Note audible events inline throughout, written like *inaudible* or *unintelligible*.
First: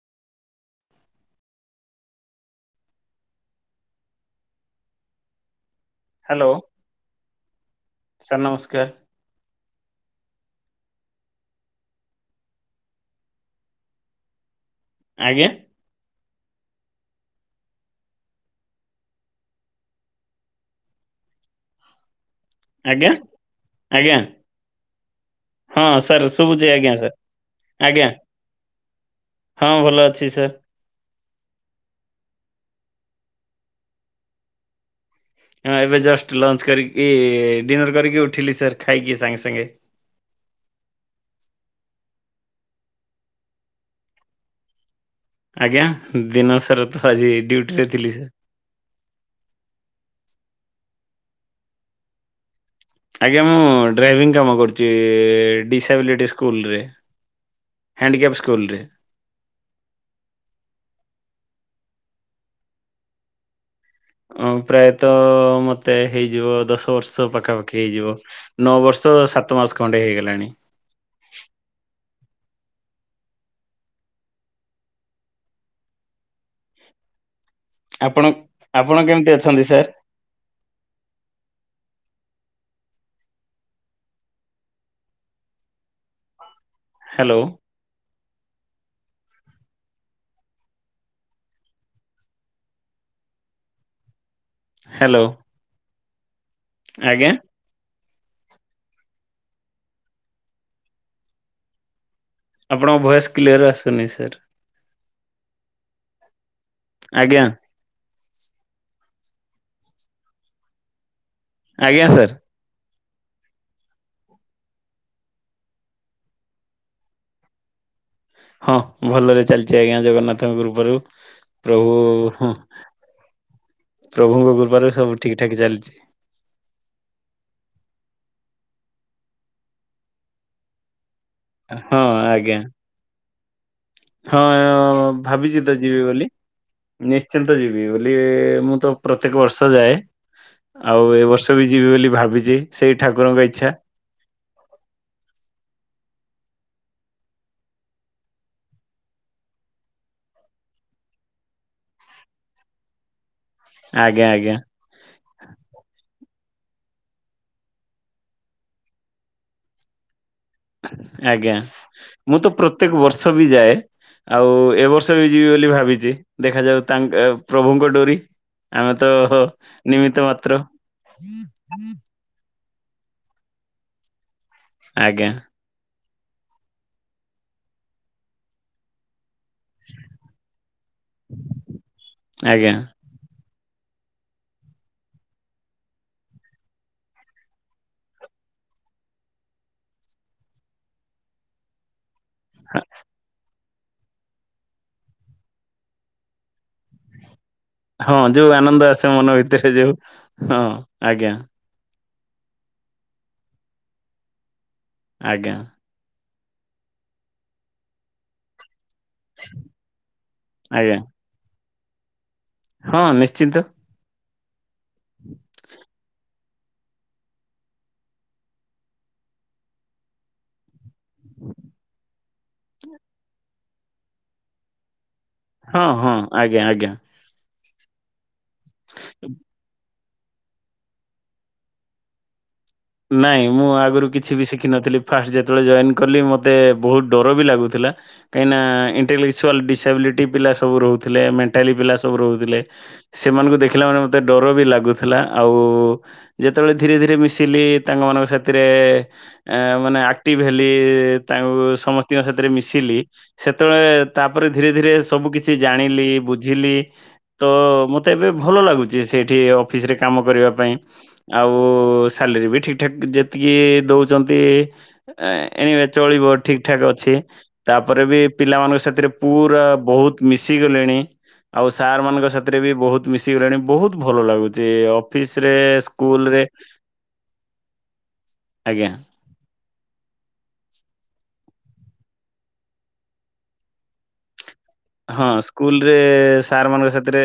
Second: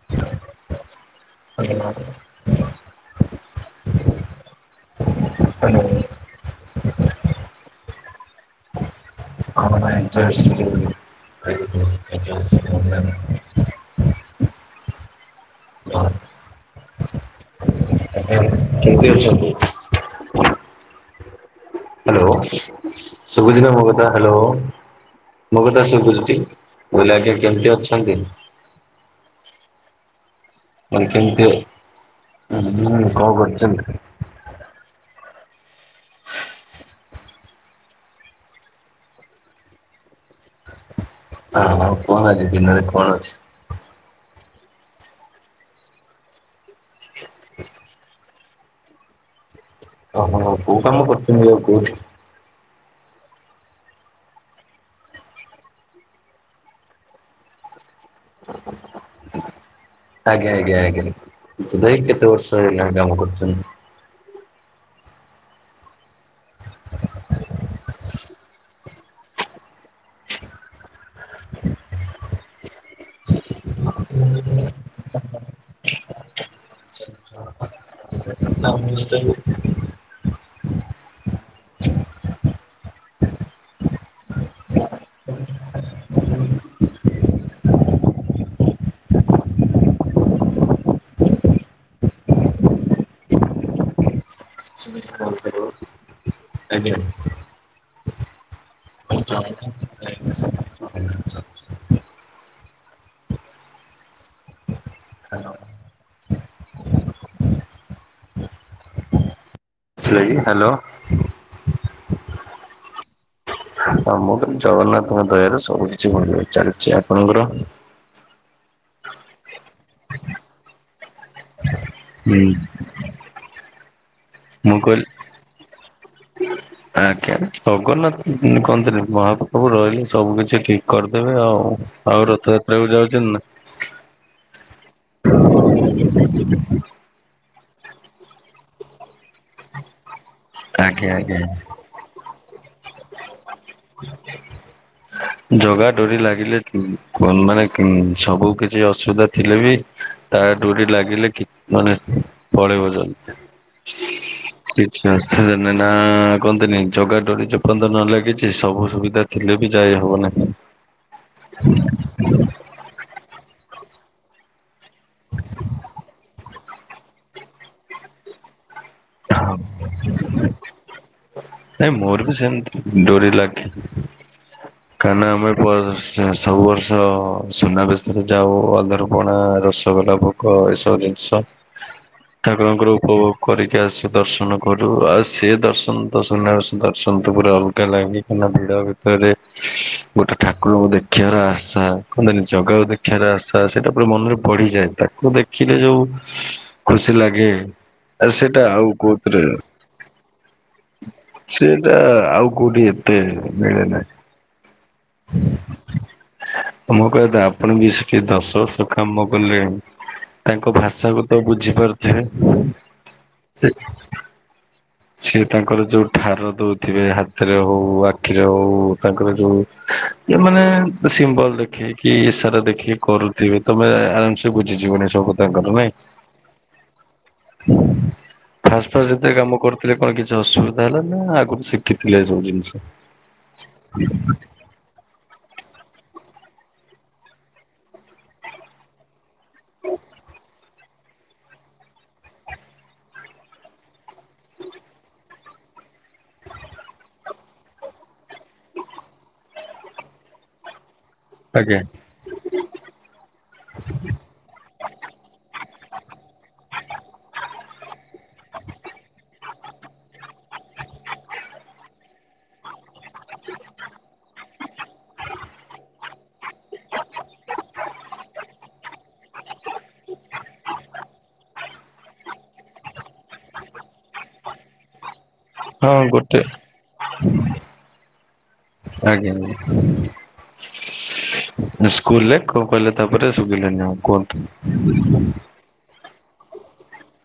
ହ ନ hello hello sir ନମସ୍କାର। *unintelligible* ଆଜ୍ଞା। ହଁ ଆପଣ କେମିତି ଅଛନ୍ତି? ହାଲୋ ଆଜ୍ଞା ଶୁଭୁଚି ନା ମୋ କଥା ଆଜ୍ଞା ହାଲୋ। ମୁଁ ହଁ କଥା ସାର୍ ଶୁଭୁଛି ଟି ମୁଁ କାହିଁକି ସାର୍ ଆଜ୍ଞା କେମିତି ଆଜ୍ଞା ଅଛନ୍ତି? ହଁ ଭଲ ଅଛି ସାର୍। ମାନେ କେମିତି କଣ କରୁଛନ୍ତି? ହଁ ଏବେ ଜଷ୍ଟ ଲଞ୍ଚ କରିକି ଡିନର୍ କରିକି ଉଠିଲି ସାର୍ ଖାଇକି ସାଙ୍ଗେ ସାଙ୍ଗେ। ଆଉ କଣ ଆଜି ଦିନରେ କଣ ଅଛି? ଆଜ୍ଞା ଦିନ ସାରା ତ ଆଜି ଡ୍ୟୁଟିରେ ଥିଲି। ଓହୋ କୋଉ କାମ କରୁଛନ୍ତି ଆଉ କୋଉଠି? ଆଜ୍ଞା ମୁଁ ଡ୍ରାଇଭିଂ କାମ କରୁଛି ଡିସାବିଲିଟି ସ୍କୁଲରେ। ହ୍ୟାଣ୍ଡିକ୍ୟାପ୍ ସ୍କୁଲରେ। ଆଜ୍ଞା ଆଜ୍ଞା ଆଜ୍ଞା ତଥାପି କେତେ ବର୍ଷ ହେଇଗଲାଣି କାମ କରୁଛନ୍ତି? ଅ ପ୍ରାୟତଃ ମତେ ହେଇଯିବ ଦଶ ବର୍ଷ ପାଖାପାଖି ହେଇଯିବ। ନଅ ବର୍ଷ ସାତମାସ ଖଣ୍ଡେ ହେଇଗଲାଣି। ଆପଣ ଆପଣ କେମିତି ଅଛନ୍ତି ସାର୍? ହାଲୋ। ହ୍ୟାଲୋ। ଆଜ୍ଞା। *inaudible* *inaudible* ଆପଣଙ୍କ ଭଏସ୍ କ୍ଲିୟର ଆସୁନି ସାର୍। ହାଲୋ। ଆଜ୍ଞା। ଶୁଭିଲା କି ହାଲୋ। ଆଜ୍ଞା ସାର୍। ହ ମୁଁ କହିଲି ଜଗନ୍ନାଥଙ୍କ ଦୟାରୁ ସବୁ କିଛି ଭଲ ଚାଲିଛି ଆପଣଙ୍କର? ହଁ ଭଲରେ ଚାଲିଛି ଆଜ୍ଞା ଜଗନ୍ନାଥଙ୍କ କୃପାରୁ। ପ୍ରଭୁ ହୁଁ ପ୍ରଭୁଙ୍କ ମୁଁ କୃପାରୁ କହିଲି ସବୁ ଠିକ ଠାକ ଚାଲିଛି। ଆଜ୍ଞା ଜଗନ୍ନାଥ କୁହନ୍ତିନି ମହାପ୍ରଭୁ ରହିଲେ ସବୁ କିଛି ଠିକ। କରିଦେବେ ଆଉ ହଁ ଆଉ ଆଜ୍ଞା ରଥଯାତ୍ରାକୁ ଯାଉଛନ୍ତି ନା? ହଁ ଭାବିଛି ତ ଯିବି ବୋଲି। ନିଶ୍ଚିନ୍ତ ଯିବି ବୋଲି ମୁଁ ତ ପ୍ରତ୍ୟେକ ବର୍ଷ ଯାଏ। ନା ଆଉ ଆଜ୍ଞା ଏ ଆଜ୍ଞା। ବର୍ଷ ବି ଯିବି ବୋଲି ଭାବିଛି ସେଇ ଠାକୁରଙ୍କ ଇଚ୍ଛା। ଜଗା ଡୋରି ଲାଗିଲେ ମାନେ ହିଁ ସବୁ କିଛି ଅସୁବିଧା ଥିଲେ ବି ତା ଡୋରି ଲାଗିଲେ କି ମାନେ ପଳେଇବ ଜଣେ। ଆଜ୍ଞା ଆଜ୍ଞା। ସେ ନା ନା କୁହନ୍ତିନି ଜଗା ଡୋରି ଯୋଉ ଯେପର୍ଯ୍ୟନ୍ତ ନ ଲାଗିଛି ସବୁ ସୁବିଧା ଥିଲେ ବି ଯାଇ ହବନି। ଆଜ୍ଞା ମୁଁ ତ ପ୍ରତ୍ୟେକ ବର୍ଷ ବି ଯାଏ। ଆଉ ଏ ବର୍ଷ ବି ଯିବି ବୋଲି ଭାବିଛି ଦେଖାଯାଉ ତାଙ୍କ ପ୍ରଭୁଙ୍କ ଡୋରି ଆମେ ତ ହ ନିମିତ୍ତ ମାତ୍ର। ନାଇଁ ମୋର ବି ସେମିତି ଡୋରି ଲାଗେ କାରଣ ଆଜ୍ଞା ଆମେ ସବୁ ବର୍ଷ ସୁନାବେଶରେ ଯାଉ ଅଧାରପଣା ର ରସଗୋଲା ଭୋଗ ଏସବୁ ଜିନିଷ ଆଜ୍ଞା। ଠାକୁରଙ୍କର ଉପଭୋଗ କରିି ଟିକ ଆସ ଦର୍ଶନ କରୁ ଆଉ ସେି ଦର୍ଶନ ତ ସୁନାବେଶ ଦର୍ଶନ ତ ପୁରା ଅଲଗା ଲାଗେ କାହିନା ଭିଡ ଭିତରେ ଗୋଟେ ଠାକୁରଙ୍କୁ ଦେଖିବାର ଆଶା କହନ୍ତିନି ଜଗାକୁ ଦେଖିବାର ଆଶା ସେଇଟା ପୁରା ମନରେ ବଢିଯାଏ ତାକୁ ଦେଖିଲେ ଯୋଉ ଖୁସି ଲାଗେ। ହଁ ଆ ଯୋଉ ସେଇଟା ଆଉ ଆନନ୍ଦ ଆସେ ମନ କୋଉଥିରେ ଭିତରେ ଯୋଉ ହଁ ଆଜ୍ଞା। ଏ ଆଉ କୋଉଠି ଏତେ ମିଳେ ନାହିଁ। ଆଜ୍ଞା। ମୋ କହିଆ କଥା ଆପଣ ବି ସେ ଦଶ ବର୍ଷ କାମ କଲେ ତାଙ୍କ ଆଜ୍ଞା। ଭାଷାକୁ ତ ବୁଝିପାରୁିଥିବେ। ହଁ ନିଶ୍ଚିନ୍ତ। ସିଏ ତାଙ୍କର ଯୋଉ ଠାର ଦଉଥିବେ ହାତରେ ହଉ ଆଖିରେ ହଉ ତାଙ୍କର ଯୋଉ ଏ ମାନେ ସିମ୍ବଲ ଦେଖେ କି ଇସାରା ଦେଖେ କରୁଥିବେ ତମେ ଆରାମସେ ବୁଝିଯିବନି ସବୁ। ହଁ ହଁ ଆଜ୍ଞା ଆଜ୍ଞା। *unintelligible* ଫାଷ୍ଟ ଫା ଯେତେ କାମ କର ଥିଲେ କଣ କିଛି ଅସୁବିଧା ହେଲା ନା ଆଗରୁ ଶିଖିଥିଲେ ଏ ସବୁ ଜିନିଷ। ନାଇଁ ମୁଁ ଆଗରୁ କିଛି ବି ଶିଖ ଶିଖି ନଥିଲ ଫାଷ୍ଟ ଯେତେବେଳେ ଜଏନ୍ କଲି ମତେ ବହୁତ ଡର ବି ଲାଗୁଥିଲା କାଇଁ ନା ଇଣ୍ଟେଲ଼, ଡିସାବିଲିଟି ପିଲା ସବୁ ରହୁଥିଲେ ମେଣ୍ଟାଲି ପିଲା ସବୁ ରହୁଥିଲେ। ସେମାନଙ୍କୁ ଦେଖିଲା ମାନ ମତେ ଡର ବି ଲାଗୁଥିଲା ଆଉ ଯେତେବେଳେ ଧୀରେ ଧୀରେ ମିଶିଲି ତାଙ୍କ ମାନକ ସାଥିରେ ମାନେ ଆକ୍ଟିଭ ହେଲି ତାଙ୍କୁ ଆଜ୍ଞା ସମ ପିୟର ସାଥିରେ ମିଶିଲି ସେତେବେଳେ ତାପରେ ଧୀରେ ଧୀରେ ସବୁ କିଛି ଜାଣିଲି ବୁଝିଲି ତ ମୁଁ ଏବେ ଭଲ ଲାଗୁଛି ସେଠି ଅଫିସ୍ ରେ କାମ କରିବା ପାଇଁ ଆଉ ସାଲରୀ ବି ଠିକ୍ ଠାକ୍ ଯେତିକି ଦଉଛନ୍ତି ଏନୱେ ଚଳିବ ଠିକ ଠାକ୍ ଅଛି। ତାପରେ ବି ପିଲାମାନଙ୍କ ସାଥିରେ ପୁରା ବହୁତ ମିଶି ଗଲେଣି। ଆଉ ସାର୍ ମାନଙ୍କ ସାଥିରେ ବି ବହୁତ ମିଶିଗଲେଣି ବହୁତ ଭଲ ଲାଗୁଛି। ଅଫିସ୍ ରେ ସ୍କୁଲ ରେ। ହ *unintelligible* ଆଜ୍ଞା। ଆଜ୍ଞା ଆ ସ୍କୁଲରେ କଣ କହିଲେ ତାପରେ ସୁଭିଲାନି ଆଉ କୁହନ୍ତୁ। ହଁ ସ୍କୁଲ ରେ ସାର୍ ମାନଙ୍କ ସାଥିରେ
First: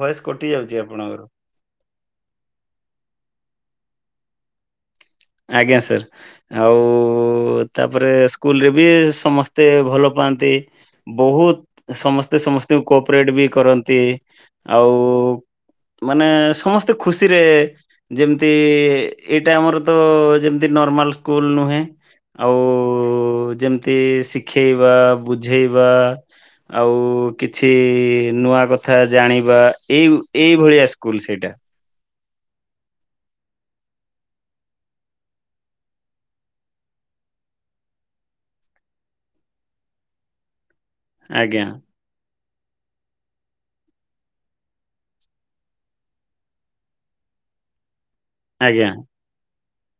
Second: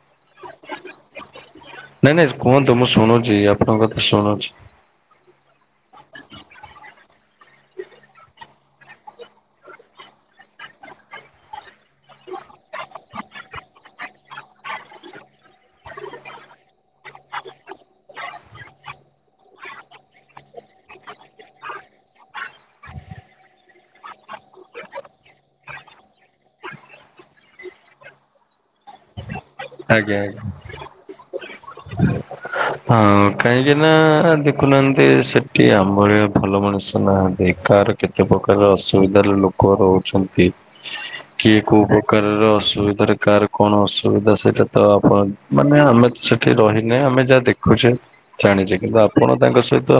ଭଏସ କଟି ଯାଉଚି ଆପଣଙ୍କର। ନାଇଁ ନାଇଁ କୁହନ୍ତୁ ମୁଁ ଶୁଣୁଛି ଆପଣଙ୍କ କଥା ଶୁଣୁଛି। ଆଜ୍ଞା ସାର୍। ଆଉ ତାପରେ ସ୍କୁଲ ରେ ବି ସମସ୍ତେ ଭଲ ପାଆନ୍ତି। ବହୁତ ସମସ୍ତେ ସମସ୍ତଙ୍କୁ କୋପରେଟ୍ ବି କରନ୍ତି ଆଉ ମାନେ ସମସ୍ତେ ଖୁସିରେ ଯେମିତି ଏଇଟା ଆମର ତ ଯେମିତି ନର୍ମାଲ ସ୍କୁଲ ନୁହେଁ। ଆଉ ଯେମିତି ଶିଖେଇବା ବୁଝେଇବା। ଆଉ କିଛି ନୂଆ କଥା ଜାଣିବା ଏଇ ଏଇ ଭଳିଆ ସ୍କୁଲ ସେଇଟା। ହ *unintelligible* ହଁ କାହିଁକି ନା ଦେଖୁନାହାନ୍ତି ସେଠି ଆମଭଳିଆ ଭଲ ମଣିଷ ନାହାନ୍ତି କାର କେତେ ପ୍ରକାର ଅସୁବିଧାରେ ଲୋକ ରହୁଛନ୍ତି। କିଏ ଆଜ୍ଞା କୋଉ ପ୍ରକାରର ଅସୁବିଧା କାର କଣ ଅସୁବିଧା ସେ ତ ଆପଣ ମାନେ ଆମେ ତ ସେଠି ରହିନେ ଆମେ ଯାହା ଦେଖୁଛେ ଜାଣିଛେ ଆଜ୍ଞା କିନ୍ତୁ ଆପଣ ତାଙ୍କ ସହିତ।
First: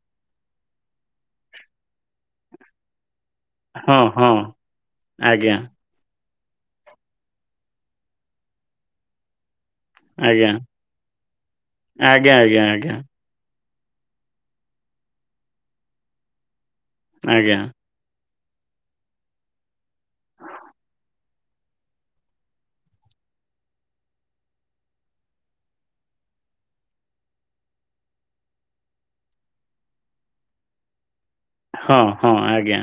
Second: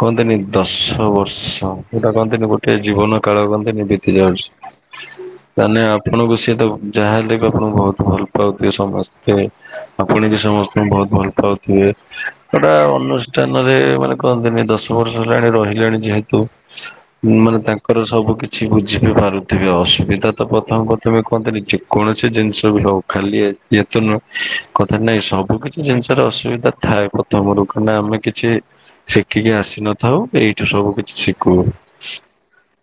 କୁହନ୍ତିନି ଦଶ ବର୍ଷ ସେଇଟା କହନ୍ତିନି ଗୋଟେ ଜୀବନ କାଳ ଏହି ନେ ହଁ ବିତି ହଁ ଯାଉଛି ଆଜ୍ଞା ମାନେ ଆ ଆପଣଙ୍କୁ ସିଏ ଦବ ଯାହା ହେେଲେ ବି ଆପଣଙ୍କୁ ବହୁତ ଭଲ ପାଉଥିବେ ସମସ୍ତେ। ଆପଣ ବି ଆଜ୍ଞା। ସମସ୍ତଙ୍କୁ ବହୁତ ଭଲ ପାଉଥିବେ ଆଜ୍ଞା, ଆଜ୍ଞା, ଏଟା ଆଜ୍ଞା, ଅନ *unintelligible* ରେ ମାନେ କହନ୍ତିନି ଦଶ ବର୍ଷ ହେଲାଣି ରହିଲେଣି ଯେହେତୁ ମାନେ ଆଜ୍ଞା। ତା ଙ୍କର ସବୁ କିଛି ବୁଝି ବିି ପାରୁଥିବେ ଅସୁବିଧା ତ ପ୍ରଥମେ ପ୍ରଥମେ କୁହନ୍ତିନି ଯେକୌଣସି ଜିନିଷ ବି ହଉ। ଖାଲି ଏ ଇଏ ତ ନୁହଁ, କଥା ନାଇଁ ସବୁ କିଛି ଜିନିଷର ଅସୁବିଧା ଥାଏ ପ୍ରଥମରୁ କାଇଁ ନା ଆମେ କିଛି ଶିଖିକି ଆସିନଥାଉ ଏଇଠୁ ସବୁ କିଛି ଶିଖୁ। ହଁ, ହଁ, ଆଜ୍ଞା।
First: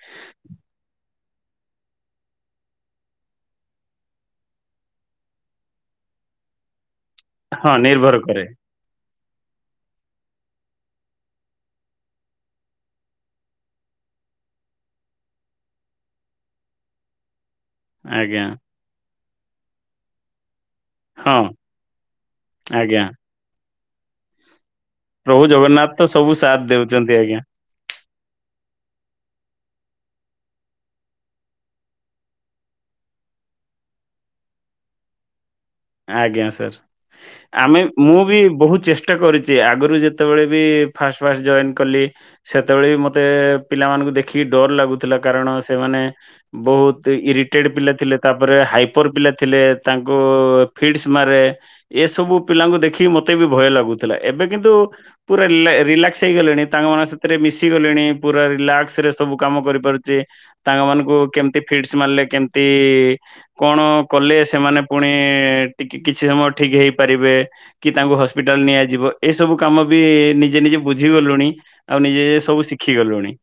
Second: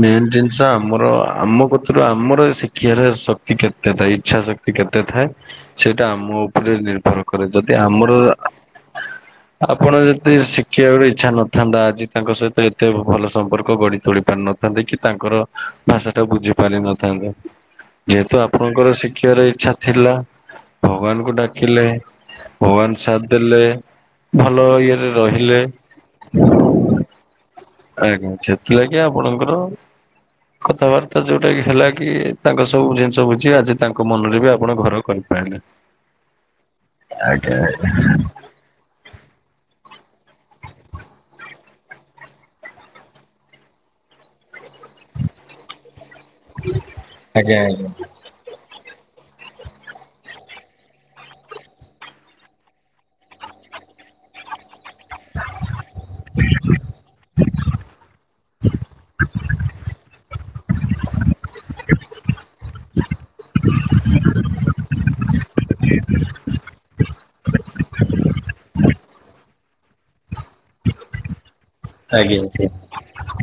ମେନ୍ ଜିନିଷ ଆମର ଆମ କତିରୁ ଆମର ଶିକ୍ଷାରେ ଶକ୍ତି କେତେ ଥାଏ? ଇଚ୍ଛା ଶକ୍ ତି କେତେ ଥାଏ? ସେଇଟା ଆମ ଉପରେ ନିର୍ଭର କରେ ହଁ, ଯଦି ଆମର ନିର୍ଭର କରେ। ଆପଣ ଯଦି ଶିଖିବାର ବି ଇଚ୍ଛା ନଥାନ୍ତା ଆଜି ତାଙ୍କ ସହିତ ଏତେ ଭଲ ସମ୍ପର୍କ ଗଢି ତୋଳି ପାରିନ ଥାନ୍ତେ କି ତାଙ୍କର ଭାଷା ଟା ବୁଝି ପାରିନଥାନ୍ତା। ଯେହେତୁ ଆଜ୍ଞା, ଆପଣଙ୍କର ଶିଖିବାର ଇଚ୍ଛା ଥିଲା। ଭଗବାନଙ୍କୁ ହଁ, ଡାକିଲେ, ଭଗବାନ ଆଜ୍ଞା। ସାଥ ଦେଲେ, ଭଲ ଇଏରେ ପ୍ରଭୁ ରହିଲେ ଜଗନ୍ନାଥ ତ ସବୁ ସାଥ ଦେଉଚନ୍ତି ଆଜ୍ଞା। ଆଜ୍ଞା ସେଥିଲାଗି ଆପଣଙ୍କର କଥାବାର୍ତ୍ତା ଯୋଉଟା କି ହେଲା କି ତାଙ୍କ ସବୁ ଜିନିଷ ବୁଝିବା ଯେ ତାଙ୍କ ମନରେ ବି ଆପଣ ଘର କରି ପାରିଲେ। ଆଜ୍ଞା ସାର୍ ଆମେ ମୁଁ ବି ବହୁତ ଚେଷ୍ଟ ଟା କରିଚି ଆଗରୁ ଯେତେବେଳେ ବି ଫାଷ୍ଟ ଫାଷ୍ଟ ଜଏନ୍ କଲି। ସେତେବେଳେ ବି ମୋତେ ପିଲାମାନଙ୍କୁ ଦେଖିକି ଡର ଲାଗୁଥିଲା। କାରଣ ସେମାନେ ବହୁତ ଆଜ୍ଞା ଇରିଟେଡ୍ ପିଲା ଥିଲେ, ତାପରେ ହାଇପର୍ ପିଲା ଥିଲେ, ତାଙ୍କୁ ଫିଡସ୍ ମାରେ ଏସବୁ ପିଲାଙ୍କୁ ଦେଖିକି ମୋତେ ବି ଭୟ ଲାଗୁଥିଲା। ଏବେ କିନ୍ତୁ ପୁରା ଲେ-ରିଲାକ୍ସ ହେଇଗଲିଣି ତାଙ୍କମାନ ସ ତେରେ ମିଶି ଗଲିଣି ପୁରା ରିଲାକ୍ସ ରେ ସବୁ କାମ କରିପାରୁଚି। ତାଙ୍କ ମାନଙ୍କୁ କେମତି ଫିଡସ୍ ମାରିଲେ କେମତି କଣ କଲେ ସେମାନେ ପୁଣି ଟିକେ କିଛି ସମୟ ଠିକ ହେଇପାରିବେ। କି ତାଙ୍କୁ ହସ୍ପିଟାଲ୍ ନିଆଯିବ, ଏ ସବୁ କାମ ବି ନିଜେ ନିଜେ ବୁଝି ଗଲୁଣି। ଆଉ ନିଜେ ଆଜ୍ଞା ସବୁ ଆଜ୍ଞା। ଶିଖି ଗଲୁଣି।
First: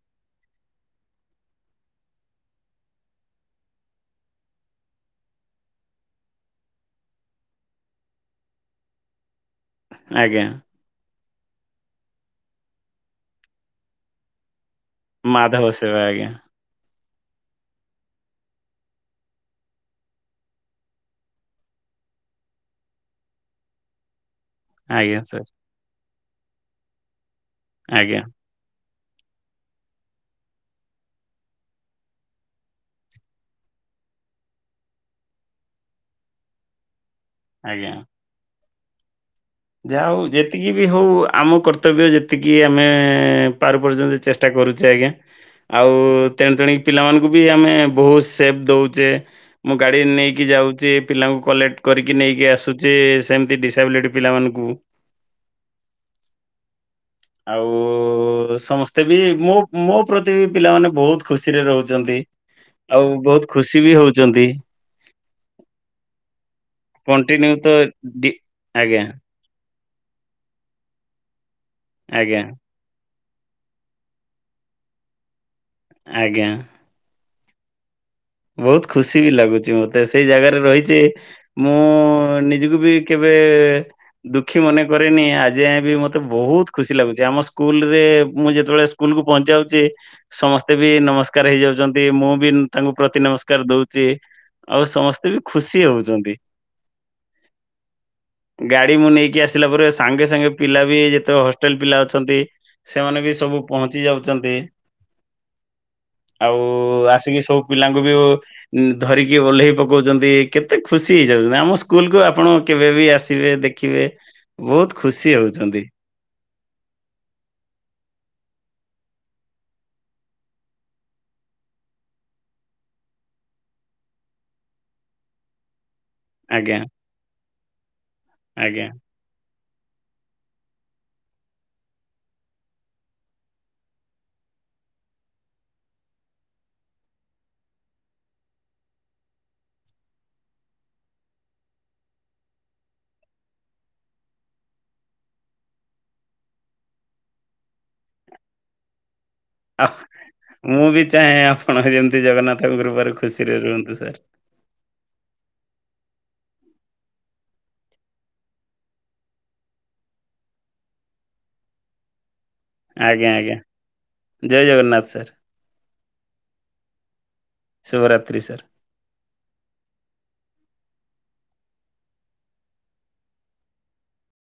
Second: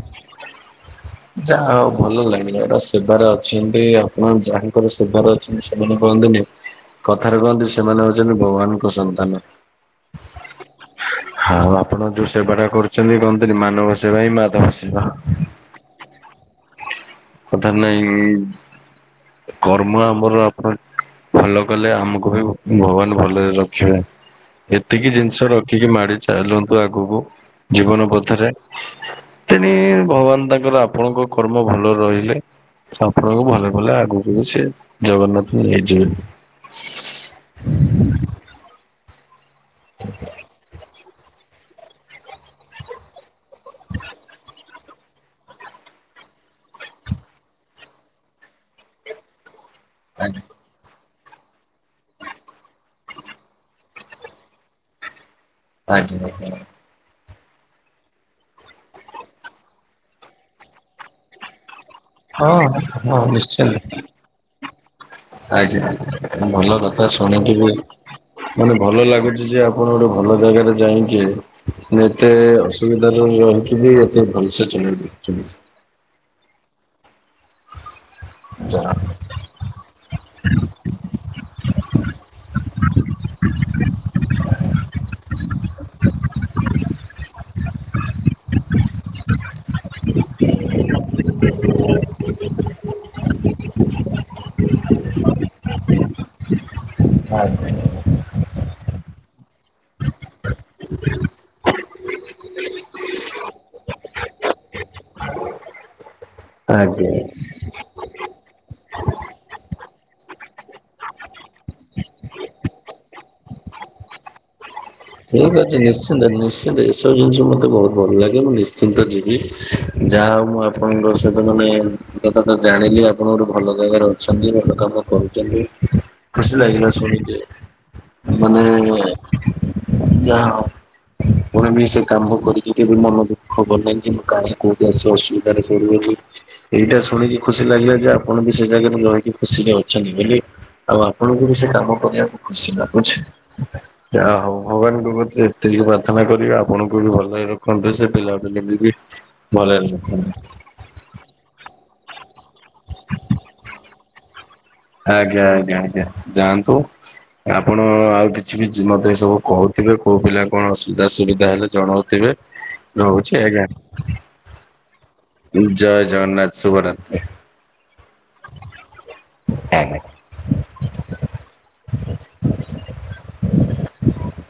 ଯାହଉ ଭଲ ଲାଗିଲା, ଏଟା ସେବାରେ ଅଛନ୍ତି ଆପଣ ଯାହାଙ୍କର ସେବାରେ ଅଛନ୍ତି ସେମାନେ କହନ୍ତିନି କଥାରେ କହନ୍ତି ସେମାନେ ହଉଛନ୍ତି ଭଗବାନଙ୍କ ସନ୍ତାନ। ଆଜ୍ଞା। ହଁ ଆଉ ଆପଣ ଯୋଉ ସେବା ଟା କରୁଛନ୍ତି କହନ୍ତିିନି ମାନବ ସେବା ହିଁ ମାଧବ ସେବା। ମାଧବ ସେବା ଆଜ୍ଞା। କଥା ନାଇଁ ଇ- କର୍ମ ଆମର ଆପ *unintelligible* ଭଲ କଲେ ଆମକୁ ବି ଭଗବାନ ଭଲରେ ରଖିବେ। ଏତିକି ଆଜ୍ଞା ଜିନିଷ ସାର୍। ରଖିକି ମାଡି ଚାଲନ୍ତୁ ଆଗକୁ ଜୀବନ ଆଜ୍ଞା ପଥରେ। ତେଣି ଭଗବାନ ତାଙ୍କର ଆପଣଙ୍କ କର୍ମ ଭଲ ରହି ଲେ ଆପଣଙ୍କୁ ଭଲରେ ଭଲରେ ଆଗକୁ ବି ସେ ଜଗନ୍ନାଥ ନେଇଯିବେ। ଆଜ୍ଞା। ଯା ହଉ ଯେତିକି ବି ହଉ ଆମ କର୍ତ୍ତବ୍ୟ ଯେତିକି ଆମେ ପାରୁ ପର୍ଯ୍ୟନ୍ତ ଚେଷ୍ଟା କରୁଚେ ଆଜ୍ଞା। ଆଉ ତେଣୁ ତେଣିକି ପିଲାମାନଙ୍କୁ ବି ଆମେ ବହୁତ ସେଫ୍ ଦଉଚେ। ମୁଁ ଗାଡି ଆଜ୍ଞା। ନେଇକି ଯାଉଚି ପିଲାଙ୍କୁ କଲେକ୍ଟ କରିକି ନେଇକି ଆସୁଚି ସେମତି ଡିସାବିଲିଟି ପିଲାମାନଙ୍କୁ ମୁଁ ଆଜ୍ଞା *inaudible* ଆଉ ସମସ୍ତେ ବି ମୋ ମୋ ପ୍ରତି ବି ପିଲାମାନେ ବହୁତ ଖୁସିରେ ରହୁଛନ୍ତି। ହଁ ଆଉ ହଁ ବହୁତ ନିଶ୍ଚିନ୍ତ ଖୁସି ବି ହଉଚନ୍ତି। ଆଜ୍ଞା। ଭଲ କଥା କଣ୍ଟିନ୍ୟୁ ଶୁଣିକି ବି ତ ଡି ମାନେ ଆଜ୍ଞା ଭଲ ଲାଗୁ ଯେ ଆପଣ ଗୋଟେ ଭଲ ଜାଗାରେ ଯାଇଁକି। ଆଜ୍ଞା *unintelligible* ଅସୁବିଧାରେ ରହିକି ବି ଏତେ ଭଲସେ। *unintelligible* ଆଜ୍ଞା। ବହୁତ୍ ଯାହା ଖୁସି ବି ଲାଗୁଚି ମୋ ସେଇ ଜାଗାରେ ରହିଚି ମୁଁ ନିଜକୁ ବି କେବେ ଦୁ ଦୁଃଖୀ ମନେକରେନି ଆଜି ଯାଏଁ ବି ମୋତେ ବହୁତ୍ ଖୁସି ଲାଗୁଚି। ଆମ ସ୍କୁଲରେ ମୁଁ ଯେତେବେଳେ ସ୍କୁଲକୁୁ ପହଞ୍ଚିଯାଉଚି ସମସ୍ତେ ବି ନମସ୍କାର ହେଇଯାଉଛନ୍ତି। ମୁଁ ବି ତାଙ୍କୁ ପ୍ରତି ନମସ୍କାର ଦଉଚି। ଆଉ ସମସ୍ତେ ବି ଖୁସି ହଉଚନ୍ତି। *inaudible* ଗାଡି ମୁଁ ନେଇକି ଆସିଲା ପରେ ସାଙ୍ଗେ ସାଙ୍ଗେ ପିଲା ବି ଯେତେବେଳେ ହଷ୍ଟେଲ ପିଲା ଅଛନ୍ତି ସେମାନେ ବି ସବୁ ପହଞ୍ଚି ଯାଉଚନ୍ତି। ଆଉ ଆଜ୍ଞା ଆସିକି ସବୁ ପିଲାଙ୍କୁ ବି ଓ ଧରିକି ଓହ୍ଲେଇ ପକଉଛନ୍ତି। କେତେ ଖୁସି ହେଇଯାଉଛନ୍ତି। ଆମ ସ୍କୁଲ କୁ ଆପଣ କେବେ ବି ଆସିବେ ଦେଖ୍ ଖିବେ ବହୁତ୍ ଖୁସ୍ ଠିକ୍ ଅଛି ନିଶ୍ ନିଶ୍ଚିନ୍ତ ନିଶ୍ଚିନ୍ତ। ଏସବୁ ଜିନିଷ ମତେ ବହୁତ ଭଲ ଲାଗେ। ମୁଁ ନିଶ୍ଚିନ୍ତ ଯିବି। ଯାହା ହଉ ମୁଁ ଆ ଆପଣଙ୍କ ର *unintelligible* ଜାଣିଲି ଆପଣ ଗୋଟେ ଭଲ ଜାଗାରେ ଅଛନ୍ତି ଭଲ କାମ କରୁଛନ୍ତି। ଖୁସି ଆଜ୍ଞା ଲାଗିଲା ଶୁଣିକି। ମାନେ ଆଜ୍ଞା *unintelligible* ପୁଣି ବି ସେ କାମ କରିକି କେବେ ମନ ଦୁଃଖ ହବନାହିଁ ଯେ ମୁଁ କାହିଁ କୋଉଠି ଆସି ଅସୁବିଧାରେ ପଡିବ କି ଏଇଟା ଶୁଣିକି ଖୁସି ଲାଗିଲା ଯେ ଆପଣ ବି ସେ ଜାଗାରେ ରହିକି ଖୁସିରେ ଅଛନ୍ତି ବୋଲି। ଆଉ ଆପଣଙ୍କୁ ବି ସେ କାମ କରିବାକୁ ଖୁସି ଲାଗୁଛି। ଯାହା ହଉ। ଭଗବାନଙ୍କ କତିରେ ଏତିକି ପ୍ରାର୍ଥନା କରିବି ଆପଣଙ୍କୁ ବି ଭଲ ରେ ରଖନ୍ତୁ। ସେ ପିଲାମାନେ ବି ଆ ଭଲରେ ରଖନ୍ତୁ। ମୁଁ ବି ଚାହେଁ ଆପଣ ଯେମିତି ଜଗନ୍ନାଥଙ୍କ କୃପାରୁ ଖୁସିରେ ରୁହନ୍ତୁ ସାର୍। ଆଜ୍ଞା ଆଜ୍ଞା ଆଜ୍ଞା ଯାଆନ୍ତୁ। ଆପଣ ଆଉ କିଛି କିଛି ମତେ ଏ ସବୁ କହୁଥିବେ, କୋଉ ପିଲା କଣ ଅସୁବିଧା ସୁବିଧା ହେଲେ ଜଣଉଥିବେ। ହ ଆଜ୍ଞା ଆଜ୍ଞା। ଜୟ ଜଗନ୍ନାଥ ସାର୍। ଜୟ ଜଗନ୍ନାଥ ଶୁଭରାତ୍ରି।